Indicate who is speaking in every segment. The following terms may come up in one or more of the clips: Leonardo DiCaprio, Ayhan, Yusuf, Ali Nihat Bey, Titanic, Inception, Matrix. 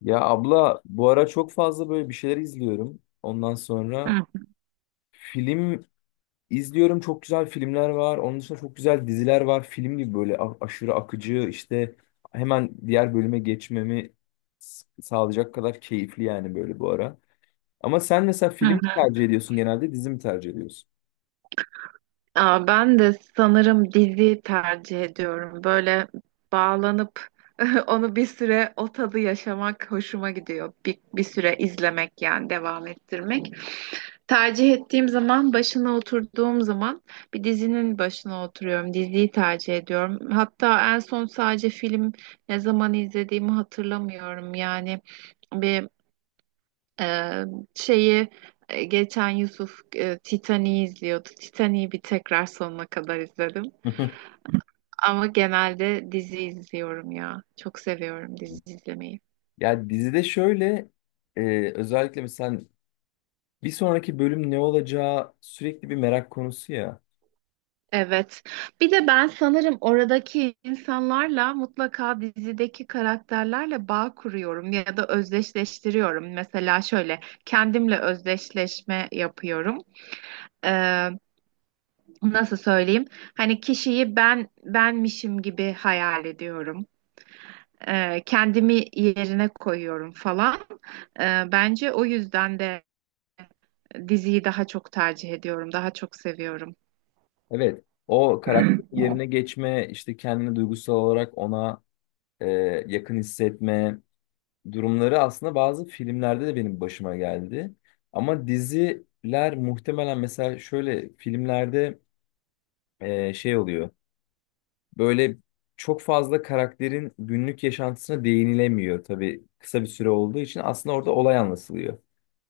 Speaker 1: Ya abla bu ara çok fazla böyle bir şeyler izliyorum. Ondan sonra
Speaker 2: Hı
Speaker 1: film izliyorum. Çok güzel filmler var. Onun dışında çok güzel diziler var. Film gibi böyle aşırı akıcı işte hemen diğer bölüme geçmemi sağlayacak kadar keyifli yani böyle bu ara. Ama sen mesela
Speaker 2: hı.
Speaker 1: film mi
Speaker 2: hı.
Speaker 1: tercih ediyorsun genelde dizi mi tercih ediyorsun?
Speaker 2: Ben de sanırım dizi tercih ediyorum. Böyle bağlanıp onu bir süre o tadı yaşamak hoşuma gidiyor. Bir süre izlemek yani devam ettirmek. Tercih ettiğim zaman başına oturduğum zaman bir dizinin başına oturuyorum. Diziyi tercih ediyorum. Hatta en son sadece film ne zaman izlediğimi hatırlamıyorum. Ee, şeyi Geçen Yusuf Titanic'i izliyordu. Titanic'i bir tekrar sonuna kadar izledim. Ama genelde dizi izliyorum ya. Çok seviyorum dizi izlemeyi.
Speaker 1: Ya dizide şöyle özellikle mesela bir sonraki bölüm ne olacağı sürekli bir merak konusu ya.
Speaker 2: Evet. Bir de ben sanırım oradaki insanlarla mutlaka dizideki karakterlerle bağ kuruyorum ya da özdeşleştiriyorum. Mesela şöyle kendimle özdeşleşme yapıyorum. Ee, Nasıl söyleyeyim? Hani kişiyi ben benmişim gibi hayal ediyorum. Kendimi yerine koyuyorum falan. Bence o yüzden de diziyi daha çok tercih ediyorum, daha çok seviyorum.
Speaker 1: Evet, o karakter yerine geçme, işte kendini duygusal olarak ona e, yakın hissetme durumları aslında bazı filmlerde de benim başıma geldi. Ama diziler muhtemelen mesela şöyle filmlerde şey oluyor. Böyle çok fazla karakterin günlük yaşantısına değinilemiyor tabii kısa bir süre olduğu için aslında orada olay anlatılıyor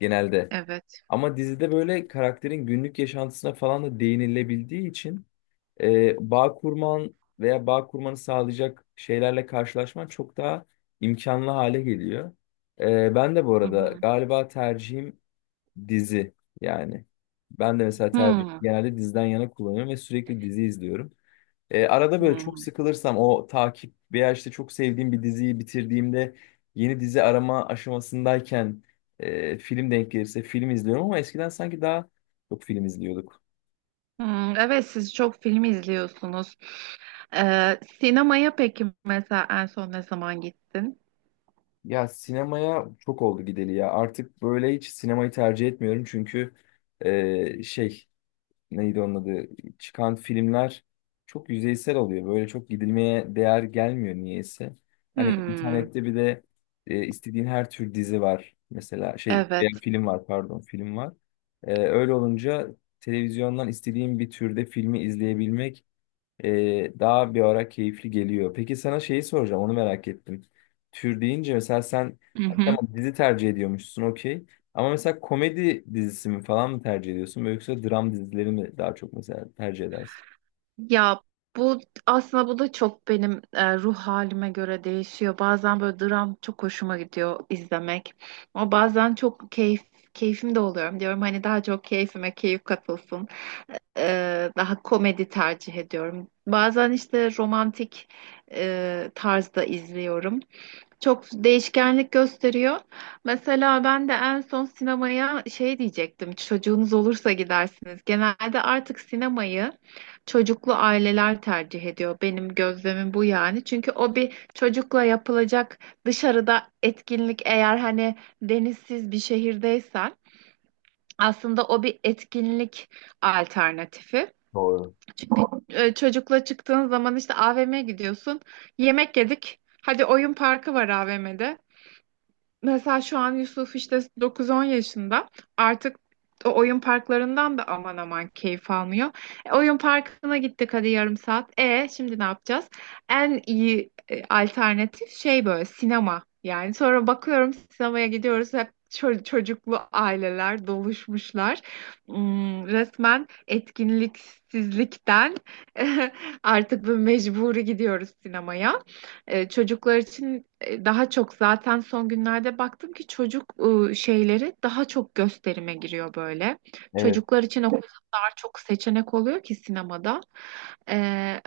Speaker 1: genelde.
Speaker 2: Evet.
Speaker 1: Ama dizide böyle karakterin günlük yaşantısına falan da değinilebildiği için bağ kurman veya bağ kurmanı sağlayacak şeylerle karşılaşman çok daha imkanlı hale geliyor. Ben de bu
Speaker 2: Hı
Speaker 1: arada
Speaker 2: hı.
Speaker 1: galiba tercihim dizi yani. Ben de mesela tercih
Speaker 2: Hmm,
Speaker 1: genelde diziden yana kullanıyorum ve sürekli dizi izliyorum. Arada böyle çok
Speaker 2: hmm,
Speaker 1: sıkılırsam o takip veya işte çok sevdiğim bir diziyi bitirdiğimde yeni dizi arama aşamasındayken film denk gelirse film izliyorum ama eskiden sanki daha çok film izliyorduk.
Speaker 2: hmm. Evet, siz çok film izliyorsunuz. Sinemaya peki mesela en son ne zaman gittin?
Speaker 1: Ya sinemaya çok oldu gideli ya. Artık böyle hiç sinemayı tercih etmiyorum çünkü şey neydi onun adı çıkan filmler çok yüzeysel oluyor. Böyle çok gidilmeye değer gelmiyor niyeyse. Hani
Speaker 2: Hmm,
Speaker 1: internette bir de istediğin her tür dizi var. Mesela şey veya
Speaker 2: evet.
Speaker 1: film var pardon film var. Öyle olunca televizyondan istediğin bir türde filmi izleyebilmek daha bir ara keyifli geliyor. Peki sana şeyi soracağım, onu merak ettim. Tür deyince mesela sen
Speaker 2: Hı
Speaker 1: hani
Speaker 2: hı.
Speaker 1: tamam dizi tercih ediyormuşsun okey. Ama mesela komedi dizisi mi falan mı tercih ediyorsun? Yoksa dram dizileri mi daha çok mesela tercih edersin?
Speaker 2: Ya bu aslında bu da çok benim ruh halime göre değişiyor. Bazen böyle dram çok hoşuma gidiyor izlemek. Ama bazen çok keyfim de oluyorum diyorum. Hani daha çok keyfime keyif katılsın. Daha komedi tercih ediyorum. Bazen işte romantik tarzda izliyorum. Çok değişkenlik gösteriyor. Mesela ben de en son sinemaya şey diyecektim. Çocuğunuz olursa gidersiniz. Genelde artık sinemayı çocuklu aileler tercih ediyor. Benim gözlemim bu yani. Çünkü o bir çocukla yapılacak dışarıda etkinlik eğer hani denizsiz bir şehirdeysen aslında o bir etkinlik alternatifi.
Speaker 1: Doğru.
Speaker 2: Çünkü çocukla çıktığın zaman işte AVM'ye gidiyorsun. Yemek yedik. Hadi oyun parkı var AVM'de. Mesela şu an Yusuf işte 9-10 yaşında. Artık o oyun parklarından da aman aman keyif almıyor. Oyun parkına gittik hadi yarım saat. E şimdi ne yapacağız? En iyi alternatif şey böyle sinema. Yani sonra bakıyorum sinemaya gidiyoruz hep çocuklu aileler doluşmuşlar. Hmm, resmen etkinliksizlikten artık bu mecburi gidiyoruz sinemaya. Çocuklar için daha çok zaten son günlerde baktım ki çocuk şeyleri daha çok gösterime giriyor böyle.
Speaker 1: Evet.
Speaker 2: Çocuklar için o kadar çok seçenek oluyor ki sinemada. E,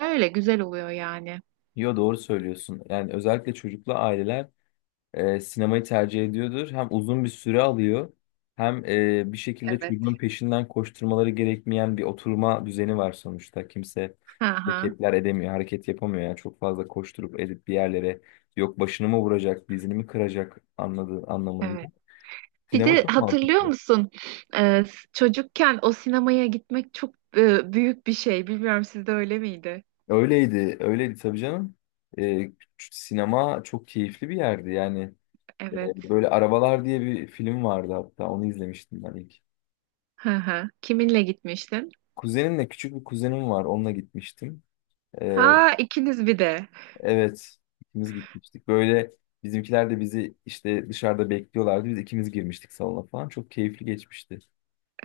Speaker 2: Öyle güzel oluyor yani.
Speaker 1: Yo doğru söylüyorsun. Yani özellikle çocuklu aileler sinemayı tercih ediyordur. Hem uzun bir süre alıyor hem bir şekilde
Speaker 2: Evet.
Speaker 1: çocuğun peşinden koşturmaları gerekmeyen bir oturma düzeni var sonuçta. Kimse
Speaker 2: Aha,
Speaker 1: hareketler edemiyor, hareket yapamıyor. Yani çok fazla koşturup edip bir yerlere yok başını mı vuracak, dizini mi kıracak anladığı anlamında.
Speaker 2: evet. Bir
Speaker 1: Sinema
Speaker 2: de
Speaker 1: çok
Speaker 2: hatırlıyor
Speaker 1: mantıklı.
Speaker 2: musun? E, Çocukken o sinemaya gitmek çok büyük bir şey. Bilmiyorum sizde öyle miydi?
Speaker 1: Öyleydi, öyleydi tabii canım. E, Sinema çok keyifli bir yerdi yani. E,
Speaker 2: Evet.
Speaker 1: Böyle Arabalar diye bir film vardı hatta onu izlemiştim ben ilk.
Speaker 2: Hı hı. Kiminle gitmiştin?
Speaker 1: Kuzenimle küçük bir kuzenim var. Onunla gitmiştim. Ee,
Speaker 2: Ha, ikiniz bir de.
Speaker 1: evet, ikimiz gitmiştik. Böyle bizimkiler de bizi işte dışarıda bekliyorlardı. Biz ikimiz girmiştik salona falan. Çok keyifli geçmişti.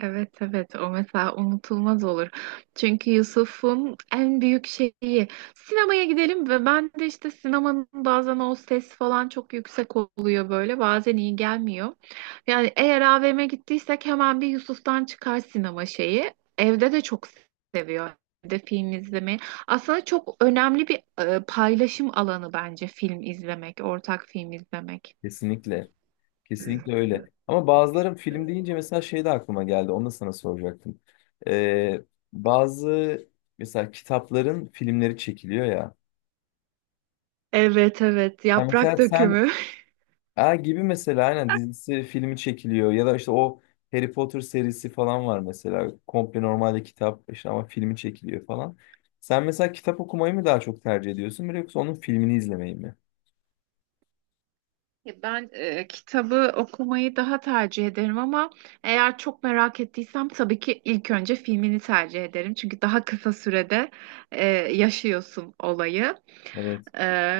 Speaker 2: Evet, evet, o mesela unutulmaz olur. Çünkü Yusuf'un en büyük şeyi sinemaya gidelim ve ben de işte sinemanın bazen o ses falan çok yüksek oluyor böyle bazen iyi gelmiyor. Yani eğer AVM'e gittiysek hemen bir Yusuf'tan çıkar sinema şeyi. Evde de çok seviyor evde film izlemeyi. Aslında çok önemli bir paylaşım alanı bence film izlemek, ortak film izlemek.
Speaker 1: Kesinlikle. Kesinlikle öyle. Ama bazıları film deyince mesela şey de aklıma geldi. Onu da sana soracaktım. Ee, bazı mesela kitapların filmleri çekiliyor ya.
Speaker 2: Evet, evet,
Speaker 1: Ha,
Speaker 2: yaprak
Speaker 1: mesela sen
Speaker 2: dökümü.
Speaker 1: Ha gibi mesela aynen dizisi filmi çekiliyor ya da işte o Harry Potter serisi falan var mesela komple normalde kitap işte ama filmi çekiliyor falan. Sen mesela kitap okumayı mı daha çok tercih ediyorsun böyle yoksa onun filmini izlemeyi mi?
Speaker 2: Ya ben kitabı okumayı daha tercih ederim ama eğer çok merak ettiysem tabii ki ilk önce filmini tercih ederim. Çünkü daha kısa sürede yaşıyorsun olayı.
Speaker 1: Evet.
Speaker 2: E,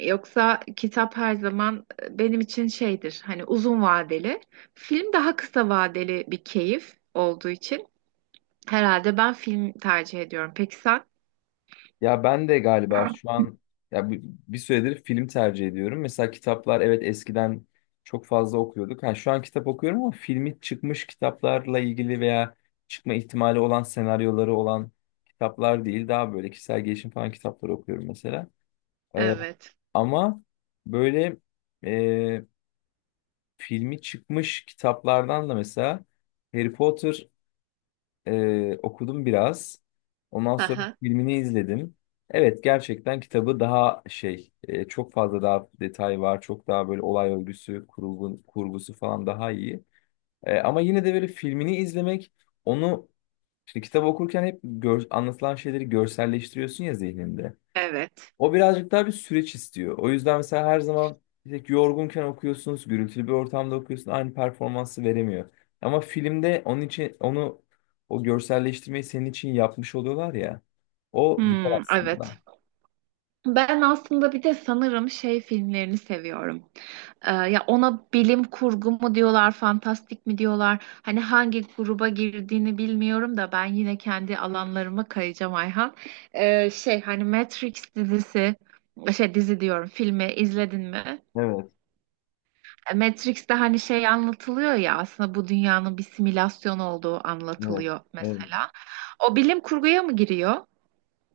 Speaker 2: Yoksa kitap her zaman benim için şeydir hani uzun vadeli. Film daha kısa vadeli bir keyif olduğu için herhalde ben film tercih ediyorum. Peki sen?
Speaker 1: Ya ben de galiba şu an ya bu- bir süredir film tercih ediyorum. Mesela kitaplar evet eskiden çok fazla okuyorduk. Ha, şu an kitap okuyorum ama filmi çıkmış kitaplarla ilgili veya çıkma ihtimali olan senaryoları olan kitaplar değil daha böyle kişisel gelişim falan kitapları okuyorum mesela. Ee,
Speaker 2: Evet.
Speaker 1: ama böyle e, filmi çıkmış kitaplardan da mesela Harry Potter okudum biraz. Ondan sonra
Speaker 2: Aha.
Speaker 1: filmini izledim. Evet gerçekten kitabı daha şey çok fazla daha detay var. Çok daha böyle olay örgüsü, kurgu, kurgusu falan daha iyi. Ama yine de böyle filmini izlemek onu şimdi kitap okurken hep anlatılan şeyleri görselleştiriyorsun ya zihninde.
Speaker 2: Evet.
Speaker 1: O birazcık daha bir süreç istiyor. O yüzden mesela her zaman tek yorgunken okuyorsunuz, gürültülü bir ortamda okuyorsun, aynı performansı veremiyor. Ama filmde onun için onu o görselleştirmeyi senin için yapmış oluyorlar ya. O güzel
Speaker 2: Hmm, evet.
Speaker 1: aslında.
Speaker 2: Ben aslında bir de sanırım şey filmlerini seviyorum. Ya ona bilim kurgu mu diyorlar, fantastik mi diyorlar? Hani hangi gruba girdiğini bilmiyorum da ben yine kendi alanlarıma kayacağım Ayhan. Şey hani Matrix dizisi, şey dizi diyorum, filmi izledin mi?
Speaker 1: Evet,
Speaker 2: Matrix'te hani şey anlatılıyor ya aslında bu dünyanın bir simülasyon olduğu
Speaker 1: evet,
Speaker 2: anlatılıyor
Speaker 1: evet.
Speaker 2: mesela. O bilim kurguya mı giriyor?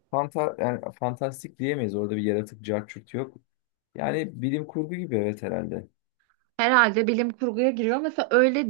Speaker 1: Fanta yani fantastik diyemeyiz. Orada bir yaratık cart yok. Yani bilim kurgu gibi evet herhalde.
Speaker 2: Herhalde bilim kurguya giriyor. Mesela öyle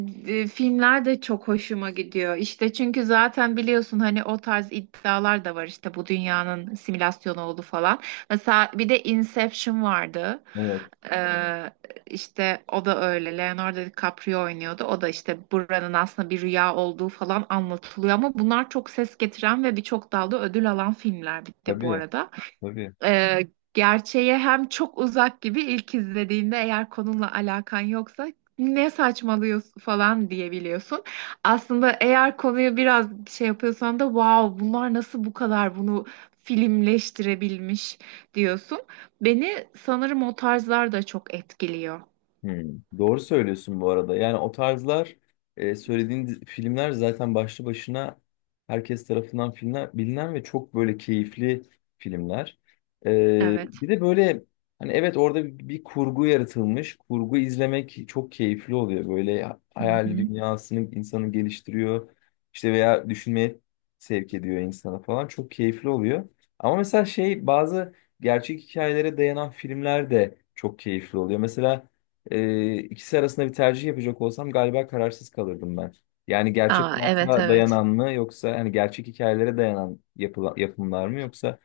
Speaker 2: filmler de çok hoşuma gidiyor. İşte çünkü zaten biliyorsun hani o tarz iddialar da var işte bu dünyanın simülasyonu oldu falan. Mesela bir de Inception vardı.
Speaker 1: Evet,
Speaker 2: Ee, işte o da öyle. Leonardo DiCaprio oynuyordu. O da işte buranın aslında bir rüya olduğu falan anlatılıyor. Ama bunlar çok ses getiren ve birçok dalda ödül alan filmler bir de bu
Speaker 1: tabii,
Speaker 2: arada.
Speaker 1: tabii.
Speaker 2: Ee, Gerçeğe hem çok uzak gibi ilk izlediğinde eğer konunla alakan yoksa ne saçmalıyorsun falan diyebiliyorsun. Aslında eğer konuyu biraz şey yapıyorsan da wow bunlar nasıl bu kadar bunu filmleştirebilmiş diyorsun. Beni sanırım o tarzlar da çok etkiliyor.
Speaker 1: Hmm. Doğru söylüyorsun bu arada. Yani o tarzlar söylediğin filmler zaten başlı başına herkes tarafından filmler, bilinen ve çok böyle keyifli filmler. E,
Speaker 2: Evet.
Speaker 1: Bir de böyle hani evet orada bir kurgu yaratılmış. Kurgu izlemek çok keyifli oluyor. Böyle
Speaker 2: Hı
Speaker 1: hayal
Speaker 2: hı.
Speaker 1: dünyasını insanı geliştiriyor. İşte veya düşünmeye sevk ediyor insana falan. Çok keyifli oluyor. Ama mesela şey bazı gerçek hikayelere dayanan filmler de çok keyifli oluyor. Mesela ikisi arasında bir tercih yapacak olsam galiba kararsız kalırdım ben. Yani gerçek
Speaker 2: Aa, evet,
Speaker 1: hayata
Speaker 2: evet.
Speaker 1: dayanan mı yoksa hani gerçek hikayelere dayanan yapımlar mı yoksa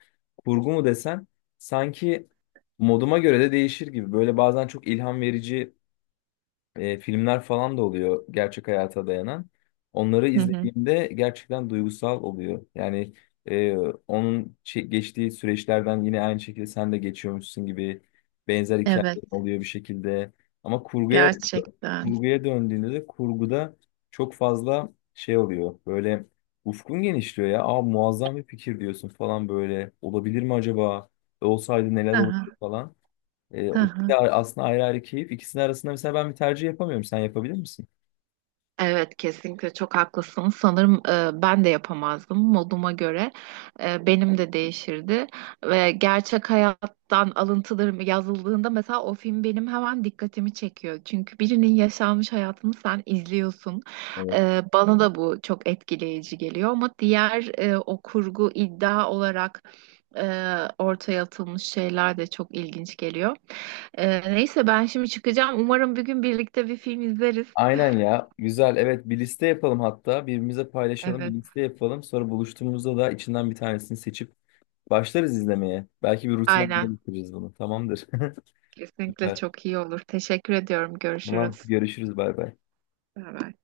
Speaker 1: kurgu mu desen sanki moduma göre de değişir gibi. Böyle bazen çok ilham verici filmler falan da oluyor gerçek hayata dayanan. Onları
Speaker 2: Hı hı.
Speaker 1: izlediğimde gerçekten duygusal oluyor. Yani e, onun geçtiği süreçlerden yine aynı şekilde sen de geçiyormuşsun gibi benzer
Speaker 2: Evet,
Speaker 1: hikayeler oluyor bir şekilde. Ama kurguya
Speaker 2: gerçekten.
Speaker 1: kurguya döndüğünde de kurguda çok fazla şey oluyor. Böyle ufkun genişliyor ya. Aa muazzam bir fikir diyorsun falan böyle. Olabilir mi acaba? Olsaydı neler olurdu
Speaker 2: Aha,
Speaker 1: falan. O ikisi de
Speaker 2: aha.
Speaker 1: aslında ayrı ayrı keyif. İkisinin arasında mesela ben bir tercih yapamıyorum. Sen yapabilir misin?
Speaker 2: Evet, kesinlikle çok haklısın. Sanırım ben de yapamazdım moduma göre. Benim de değişirdi ve gerçek hayattan alıntılarım yazıldığında mesela o film benim hemen dikkatimi çekiyor. Çünkü birinin yaşanmış hayatını sen izliyorsun.
Speaker 1: Evet.
Speaker 2: Bana da bu çok etkileyici geliyor ama diğer o kurgu iddia olarak e, ortaya atılmış şeyler de çok ilginç geliyor. Neyse ben şimdi çıkacağım. Umarım bir gün birlikte bir film izleriz.
Speaker 1: Aynen ya. Güzel. Evet bir liste yapalım hatta. Birbirimize paylaşalım. Bir
Speaker 2: Evet.
Speaker 1: liste yapalım. Sonra buluştuğumuzda da içinden bir tanesini seçip başlarız izlemeye. Belki bir rutin haline
Speaker 2: Aynen.
Speaker 1: getiririz bunu. Tamamdır.
Speaker 2: Kesinlikle
Speaker 1: Süper.
Speaker 2: çok iyi olur. Teşekkür ediyorum.
Speaker 1: Tamam.
Speaker 2: Görüşürüz.
Speaker 1: Görüşürüz. Bay bay.
Speaker 2: Beraber.